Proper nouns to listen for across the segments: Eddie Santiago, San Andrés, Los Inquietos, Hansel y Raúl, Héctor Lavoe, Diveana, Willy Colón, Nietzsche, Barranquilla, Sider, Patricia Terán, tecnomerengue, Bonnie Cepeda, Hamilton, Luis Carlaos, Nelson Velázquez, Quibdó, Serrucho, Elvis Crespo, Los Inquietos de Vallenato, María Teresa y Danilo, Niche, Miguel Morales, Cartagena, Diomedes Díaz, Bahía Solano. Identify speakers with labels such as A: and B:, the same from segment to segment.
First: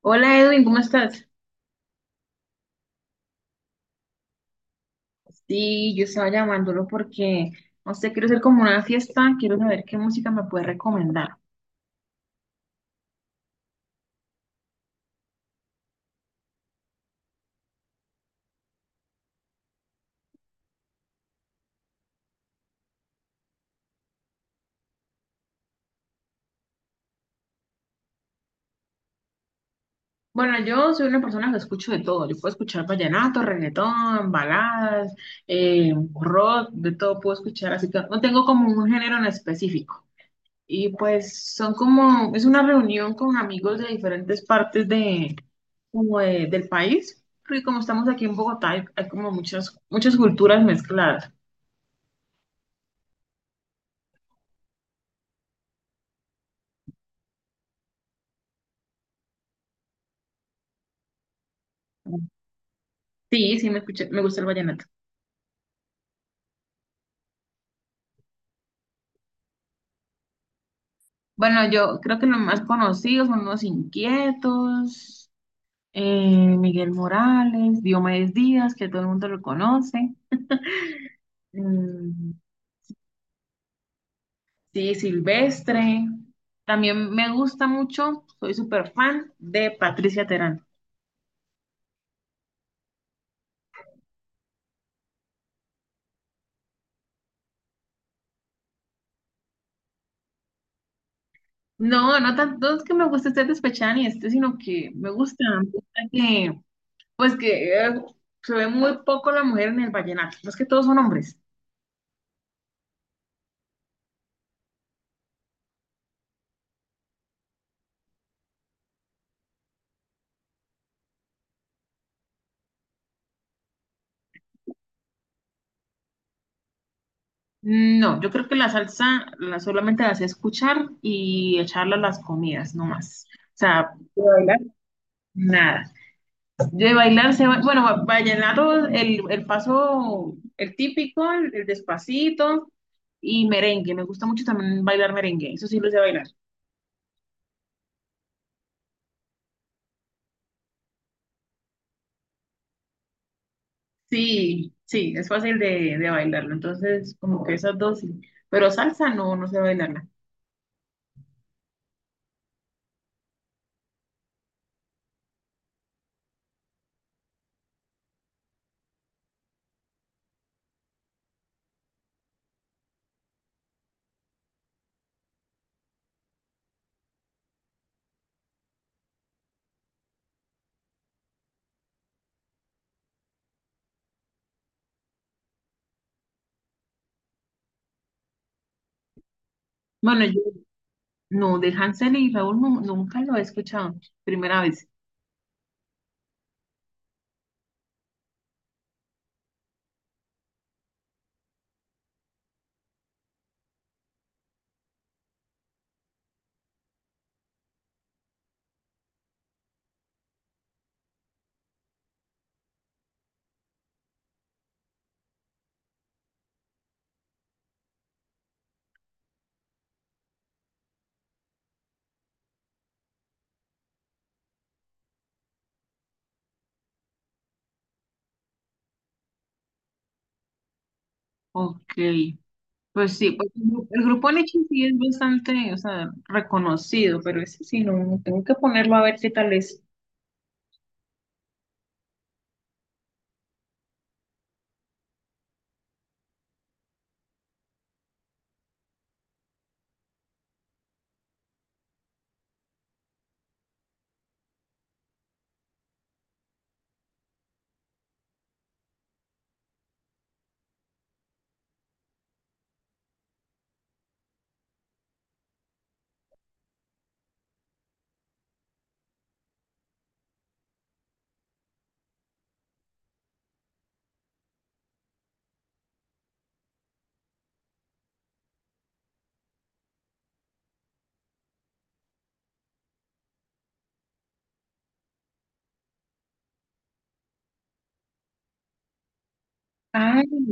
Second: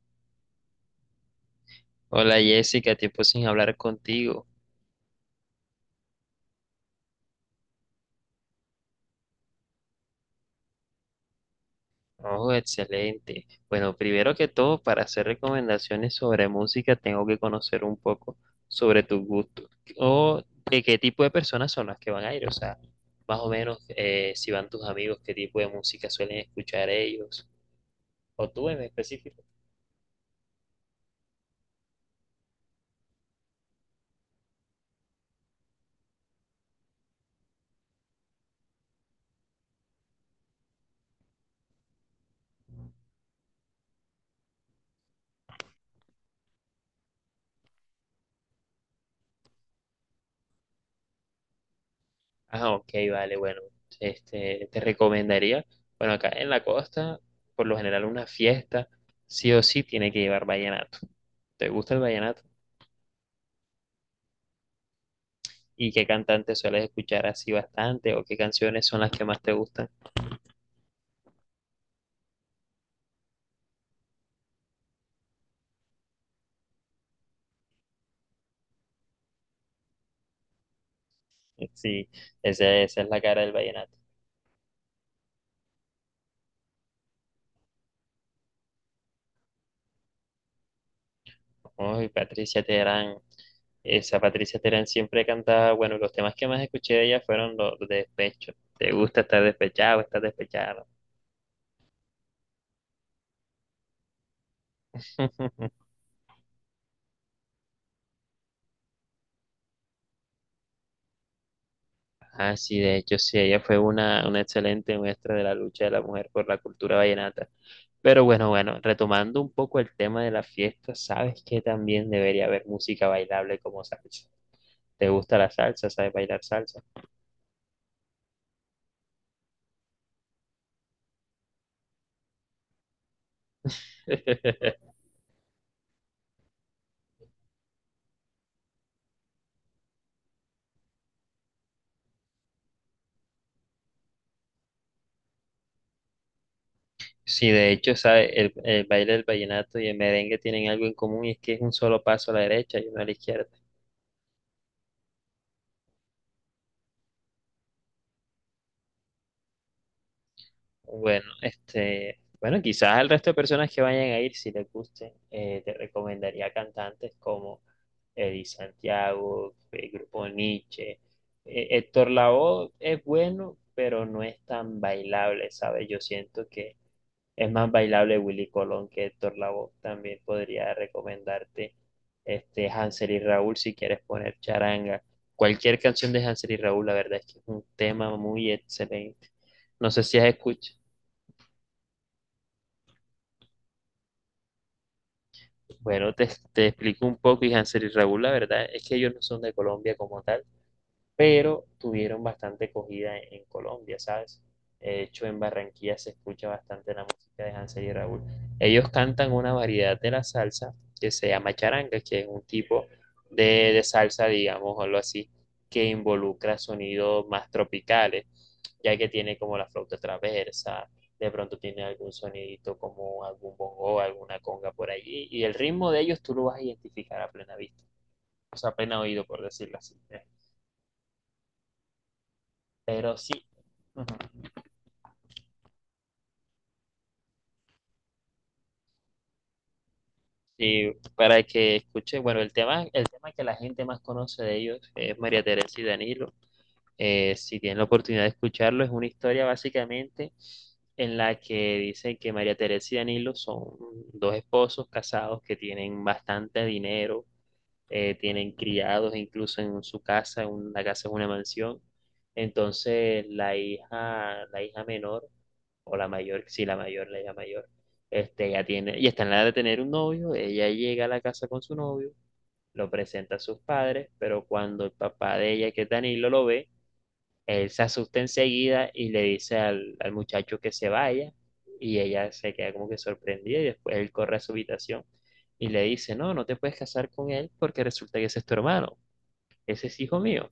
A: Hola Edwin, ¿cómo estás?
B: Hola Jessica, tiempo sin hablar contigo.
A: Sí, yo estaba llamándolo porque, no sé, quiero hacer como una fiesta, quiero saber qué música me puede recomendar.
B: Oh, excelente. Bueno, primero que todo, para hacer recomendaciones sobre música, tengo que conocer un poco sobre tus gustos o de qué tipo de personas son las que van a ir. O sea, más o menos si van tus amigos, qué tipo de música suelen escuchar ellos o tú en específico.
A: Bueno, yo soy una persona que escucho de todo, yo puedo escuchar vallenato, reggaetón, baladas, eh, rock, de todo puedo escuchar, así que no tengo como un género en específico. Y pues son como, es una reunión con amigos de diferentes partes de, como del país, porque como estamos aquí en Bogotá, hay como muchas culturas mezcladas.
B: Ah, ok, vale, bueno, este, te recomendaría, bueno, acá en la costa, por lo general una fiesta, sí o sí tiene que llevar vallenato. ¿Te gusta el vallenato?
A: Sí, sí, me escuché, me gusta el vallenato.
B: ¿Y qué cantantes sueles escuchar así bastante o qué canciones son las que más te gustan?
A: Bueno, yo creo que los más conocidos son Los Inquietos, Miguel Morales, Diomedes Díaz, que todo el mundo lo conoce.
B: Sí,
A: mm,
B: esa es la cara del vallenato.
A: sí, Silvestre. También me gusta mucho, soy súper fan de Patricia Terán.
B: Uy, Patricia Terán, esa Patricia Terán siempre cantaba, bueno, los temas que más escuché de ella fueron los de despecho. ¿Te gusta estar despechado, estar despechado?
A: No, no tanto es que me guste este despechada ni este, sino que me gusta que, pues que, se ve muy poco la mujer en el vallenato, no es que todos son hombres.
B: Ah, sí, de hecho, sí, ella fue una excelente muestra de la lucha de la mujer por la cultura vallenata. Pero bueno, bueno, retomando un poco el tema de la fiesta, sabes que también debería haber música bailable como salsa. ¿Te gusta la salsa? ¿Sabes bailar salsa?
A: No, yo creo que la salsa la solamente la sé escuchar y echarla a las comidas, no más. O sea, de bailar, nada. De bailar, se, va- bueno, va- vallenato, el paso, el típico, el despacito y merengue. Me gusta mucho también bailar merengue, eso sí lo sé bailar.
B: Sí, de hecho, ¿sabes? El baile del vallenato y el merengue tienen algo en común y es que es un solo paso a la derecha y uno a la izquierda.
A: Sí, sí, es fácil de bailarlo. Entonces, como que esas dos sí. Pero salsa no, no sé bailarla.
B: Bueno, este, bueno, quizás al resto de personas que vayan a ir, si les guste, te recomendaría cantantes como Eddie Santiago, el grupo Nietzsche. Héctor Lavoe es bueno, pero no es tan bailable, ¿sabes? Yo siento que es más bailable Willy Colón que Héctor Lavoe. También podría recomendarte este Hansel y Raúl si quieres poner charanga. Cualquier canción de Hansel y Raúl, la verdad es que es un tema muy excelente. No sé si
A: Bueno,
B: has
A: yo
B: escuchado.
A: no, de Hansel y Raúl nunca lo he escuchado. Primera vez.
B: Bueno, te explico un poco, y Hansel y Raúl, la verdad es que ellos no son de Colombia como tal pero tuvieron bastante acogida en Colombia, ¿sabes? De hecho, en Barranquilla se escucha bastante la música de Hansel y Raúl. Ellos cantan una variedad de la salsa que se llama charanga, que es un tipo de, de salsa, digamos, o algo así, que involucra sonidos más tropicales, ya que tiene como la flauta traversa, de pronto tiene algún sonidito como algún bongo, alguna conga por allí, y el ritmo de ellos tú lo vas a identificar a plena vista, o sea, a plena oído, por decirlo así.
A: Ok. Pues
B: Pero
A: sí,
B: sí,
A: pues el
B: ajá.
A: grupo Leche sí es bastante, o sea, reconocido, pero ese sí no, no, tengo que ponerlo a ver qué tal es.
B: Y para que escuche, bueno, el tema que la gente más conoce de ellos es María Teresa y Danilo. Si tienen la oportunidad de escucharlo, es una historia básicamente en la que dicen que María Teresa y Danilo son dos esposos casados que tienen bastante dinero, tienen criados incluso en su casa, en una casa es una mansión. Entonces, la hija menor o la mayor, sí, la mayor, la ya mayor, este, ella tiene, y está en la edad de tener un novio, ella llega a la casa con su novio, lo presenta a sus padres, pero cuando el papá de ella, que es Danilo, lo ve, él se asusta enseguida y le dice al muchacho que se vaya, y ella se queda como que sorprendida, y después él corre a su habitación y le dice, no, no te puedes casar con él porque resulta que ese es tu hermano, ese es hijo
A: Ay,
B: mío.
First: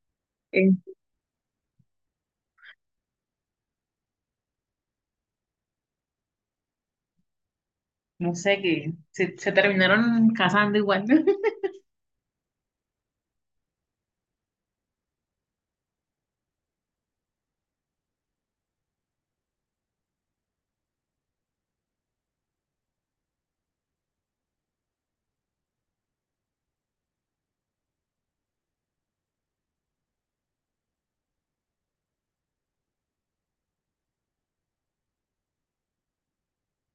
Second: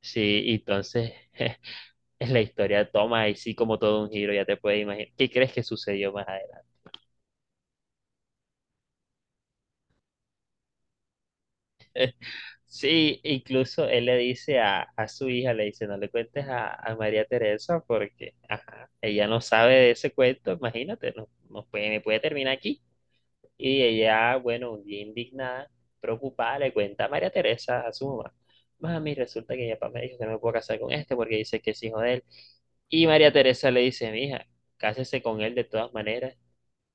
B: Sí, y
A: eh,
B: entonces la historia toma ahí sí como todo un giro, ya te puedes imaginar. ¿Qué crees que sucedió más adelante?
A: no sé, que se terminaron casando igual.
B: Sí, incluso él le dice a su hija, le dice, no le cuentes a María Teresa porque ajá, ella no sabe de ese cuento, imagínate, no, no puede, me puede terminar aquí. Y ella, bueno, un día indignada, preocupada, le cuenta a María Teresa, a su mamá, mami, resulta que mi papá me dijo que no me puedo casar con este porque dice que es hijo de él. Y María Teresa le dice, mija, cásese con él de todas maneras,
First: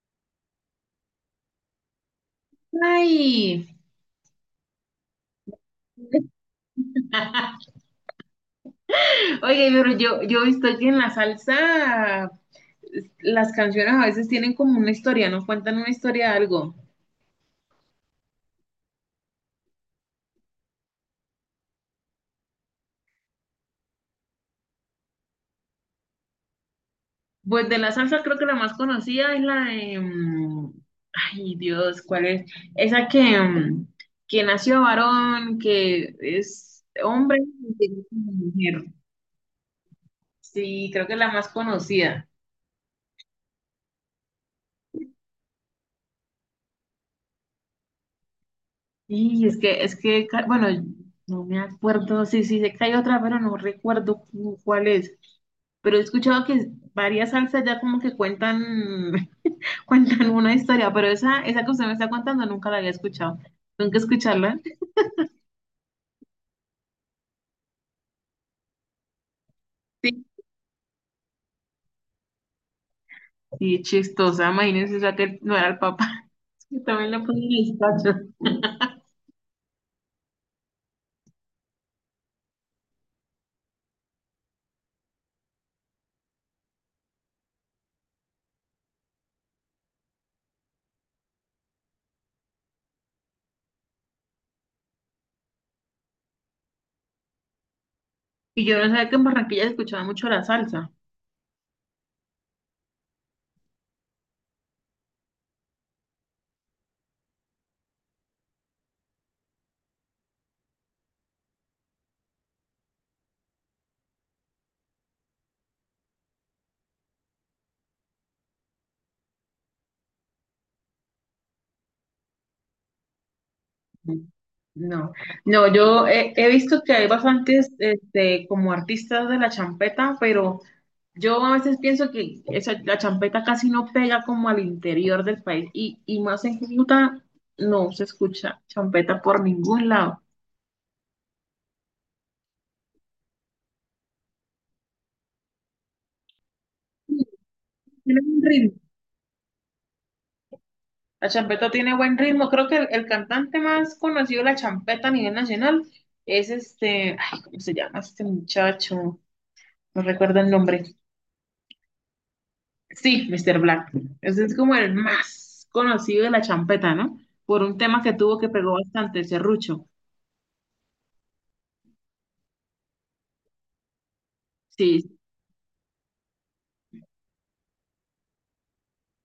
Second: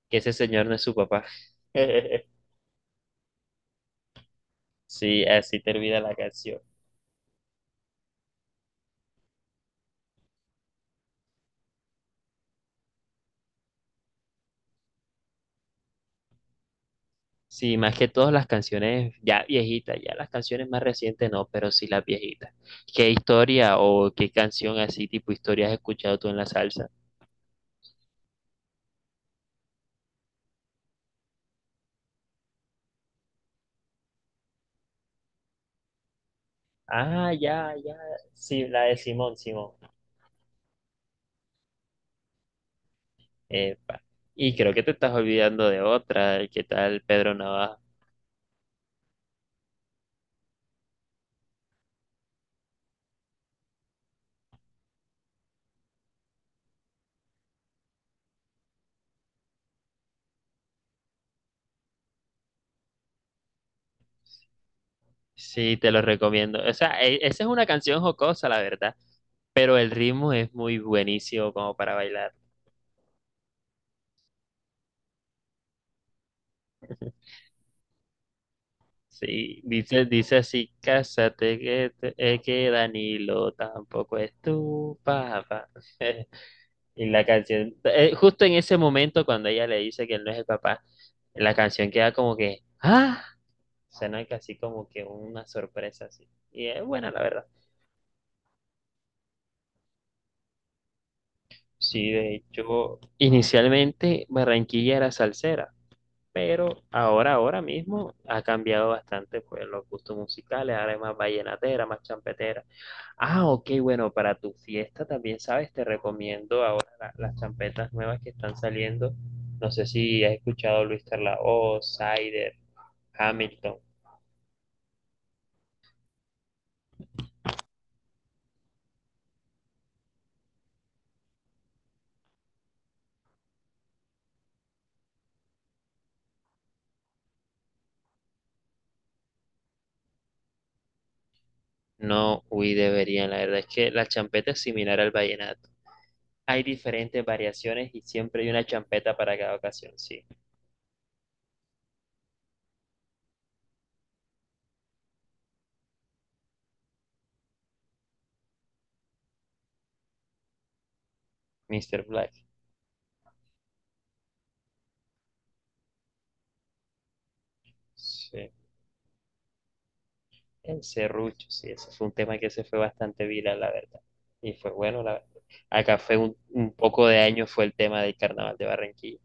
B: que ese señor no es su papá.
A: Ay,
B: Sí, así termina la canción.
A: oye, pero yo he visto que en la salsa las canciones a veces tienen como una historia, no cuentan una historia de algo.
B: Sí, más que todas las canciones ya viejitas, ya las canciones más recientes no, pero sí las viejitas. ¿Qué historia o qué canción así tipo historia has escuchado tú en la salsa?
A: Pues de la salsa creo que la más conocida es la de... Ay, Dios, ¿cuál es? Esa que nació varón, que es
B: Ah,
A: hombre y
B: ya,
A: que
B: ya,
A: es una
B: sí, la
A: mujer.
B: de Simón, Simón.
A: Sí, creo que es la más conocida.
B: Epa. Y creo que te estás olvidando de otra, ¿qué tal Pedro Navaja?
A: Y es que, bueno, no me acuerdo, sí, sí, sé que hay otra, pero no recuerdo cuál es. Pero he escuchado que varias salsas ya como que cuentan, cuentan una historia, pero esa que usted me está contando nunca la había escuchado. Nunca escucharla.
B: Sí, te lo recomiendo. O sea, esa es una canción jocosa, la verdad, pero el ritmo es muy buenísimo como para bailar.
A: Sí, chistosa, imagínense, o sea, que no era el papá, que también le ponen el tacho.
B: Sí, dice, dice así, cásate que, es que Danilo tampoco es tu papá. Y la canción, justo en ese momento cuando ella le dice que él no es el papá, la canción queda como que, ¡ah! Suena casi como que una sorpresa así. Y es buena, la verdad.
A: Y yo no sabía que en Barranquilla se escuchaba mucho la salsa.
B: Sí, de hecho, inicialmente Barranquilla era salsera. Pero ahora, ahora mismo ha cambiado bastante pues los gustos musicales, ahora es más vallenatera, más champetera. Ah, ok, bueno, para tu fiesta también, ¿sabes? Te recomiendo ahora las champetas nuevas que están saliendo. No sé si has escuchado Luis Carlaos, Sider, Hamilton.
A: No, no, yo he, he visto que hay bastantes este, como artistas de la champeta, pero yo a veces pienso que esa, la champeta casi no pega como al interior del país y más en Cúcuta no se escucha champeta por ningún lado.
B: No, uy, deberían, la verdad es que la champeta es similar al vallenato. Hay diferentes variaciones y
A: Tiene un
B: siempre hay una
A: ritmo.
B: champeta para cada ocasión, sí.
A: La champeta tiene buen ritmo. Creo que el cantante más conocido de la champeta a nivel nacional es este, ay, ¿cómo se llama este muchacho? No recuerdo el nombre.
B: Mr. Black.
A: Sí, Mr. Black. Ese es como el más conocido de la champeta, ¿no? Por un tema que tuvo que
B: Sí.
A: pegó bastante, Serrucho.
B: El serrucho, sí, ese fue un tema que se fue bastante viral, la verdad. Y fue bueno, la verdad. Acá fue un poco de año, fue el tema del carnaval de Barranquilla.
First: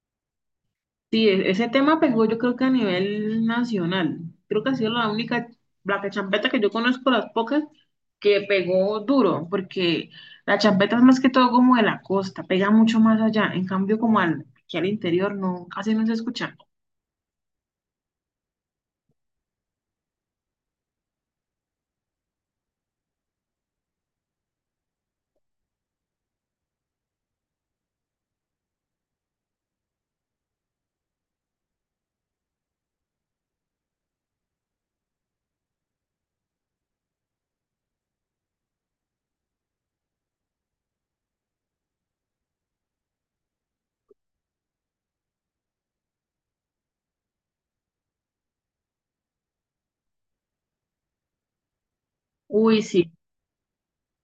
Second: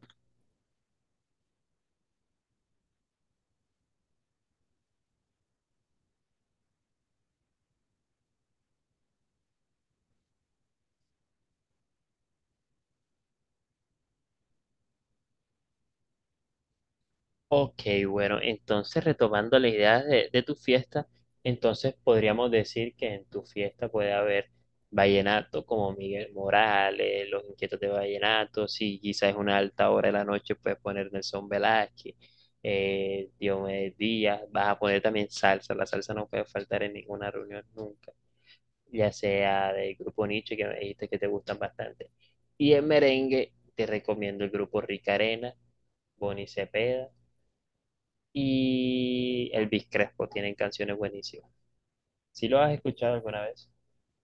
A: Sí, ese tema pegó yo creo que a nivel nacional. Creo que ha sido la única, la que champeta que yo conozco, las pocas, que pegó duro, porque la champeta es más que todo como de la costa, pega mucho más allá. En cambio, como al, aquí al interior, no, casi no se escucha.
B: Ok, bueno, entonces retomando las ideas de tu fiesta, entonces podríamos decir que en tu fiesta puede haber vallenato como Miguel Morales, Los Inquietos de Vallenato, si quizás es una alta hora de la noche, puedes poner Nelson Velázquez, Diomedes Díaz, vas a poner también salsa, la salsa no puede faltar en ninguna reunión nunca. Ya sea del grupo Niche, que me dijiste que te gustan bastante. Y en merengue te recomiendo el grupo Rica Arena, Bonnie Cepeda y Elvis Crespo, tienen canciones buenísimas. ¿Si lo has
A: Uy, sí,
B: escuchado alguna vez?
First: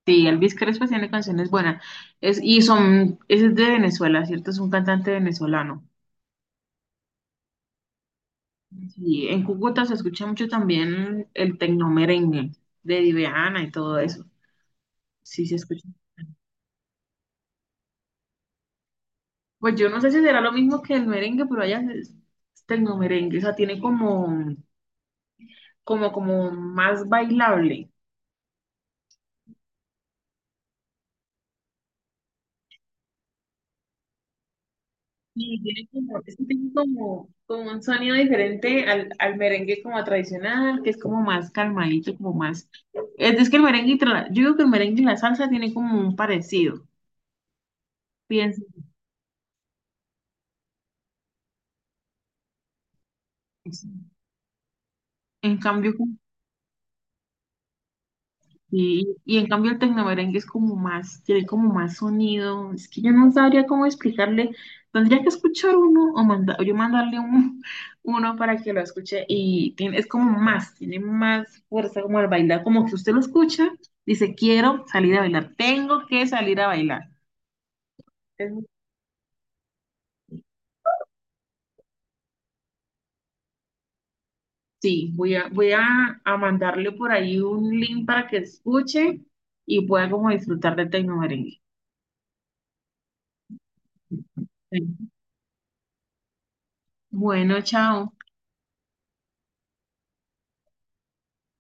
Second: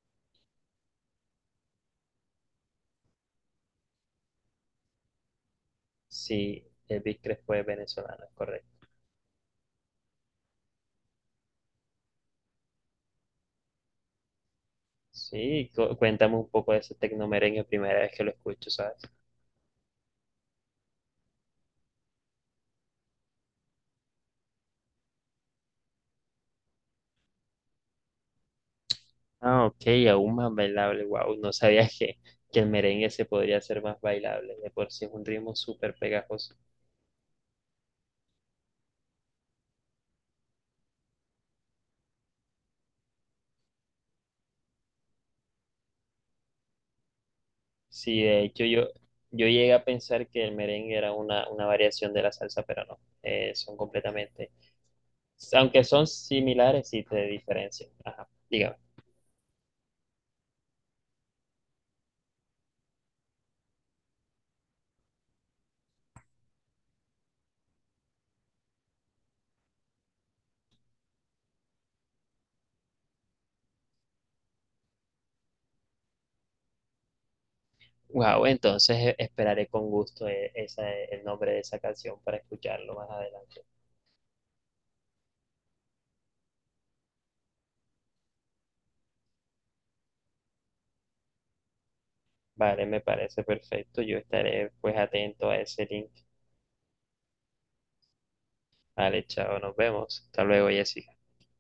A: sí, Elvis Crespo tiene canciones buenas. Es, y son, ese es de Venezuela, ¿cierto? Es un cantante venezolano.
B: Sí, Elvis Crespo es venezolano, es correcto.
A: Sí, en Cúcuta se escucha mucho también el tecno merengue de Diveana y todo eso. Sí, se
B: Sí,
A: escucha.
B: cuéntame un poco de ese tecnomerengue, primera vez que lo escucho, ¿sabes?
A: Pues yo no sé si será lo mismo que el merengue, pero allá es tecnomerengue, o sea, tiene como, como, como más bailable.
B: Ah, ok, aún más bailable, wow, no sabía que el merengue se podría hacer más bailable, de por sí es un ritmo
A: Y tiene
B: súper
A: como, es que
B: pegajoso.
A: tiene como, como un sonido diferente al, al merengue como tradicional, que es como más calmadito, como más... es que el merengue, y yo digo que el merengue y la salsa tienen como un parecido,
B: Sí, de
A: pienso.
B: hecho yo, yo llegué a pensar que el merengue era una variación de la salsa, pero no, son completamente,
A: En
B: aunque
A: cambio,
B: son similares, sí te diferencian. Ajá, dígame.
A: sí, y en cambio el tecnomerengue es como más, tiene como más sonido. Es que yo no sabría cómo explicarle. Tendría que escuchar uno o o yo mandarle uno para que lo escuche. Y tiene, es como más, tiene más fuerza como al bailar. Como que usted lo escucha, dice, quiero salir a bailar, tengo que salir a bailar.
B: Wow,
A: Entonces,
B: entonces esperaré con gusto esa, el nombre de esa canción para escucharlo más adelante.
A: sí, voy a, voy a mandarle por ahí un link para que escuche y pueda como disfrutar del tecnomerengue.
B: Vale, me parece perfecto. Yo estaré pues
A: Sí.
B: atento a ese link.
A: Bueno, chao.
B: Vale, chao, nos vemos. Hasta luego, Jessica.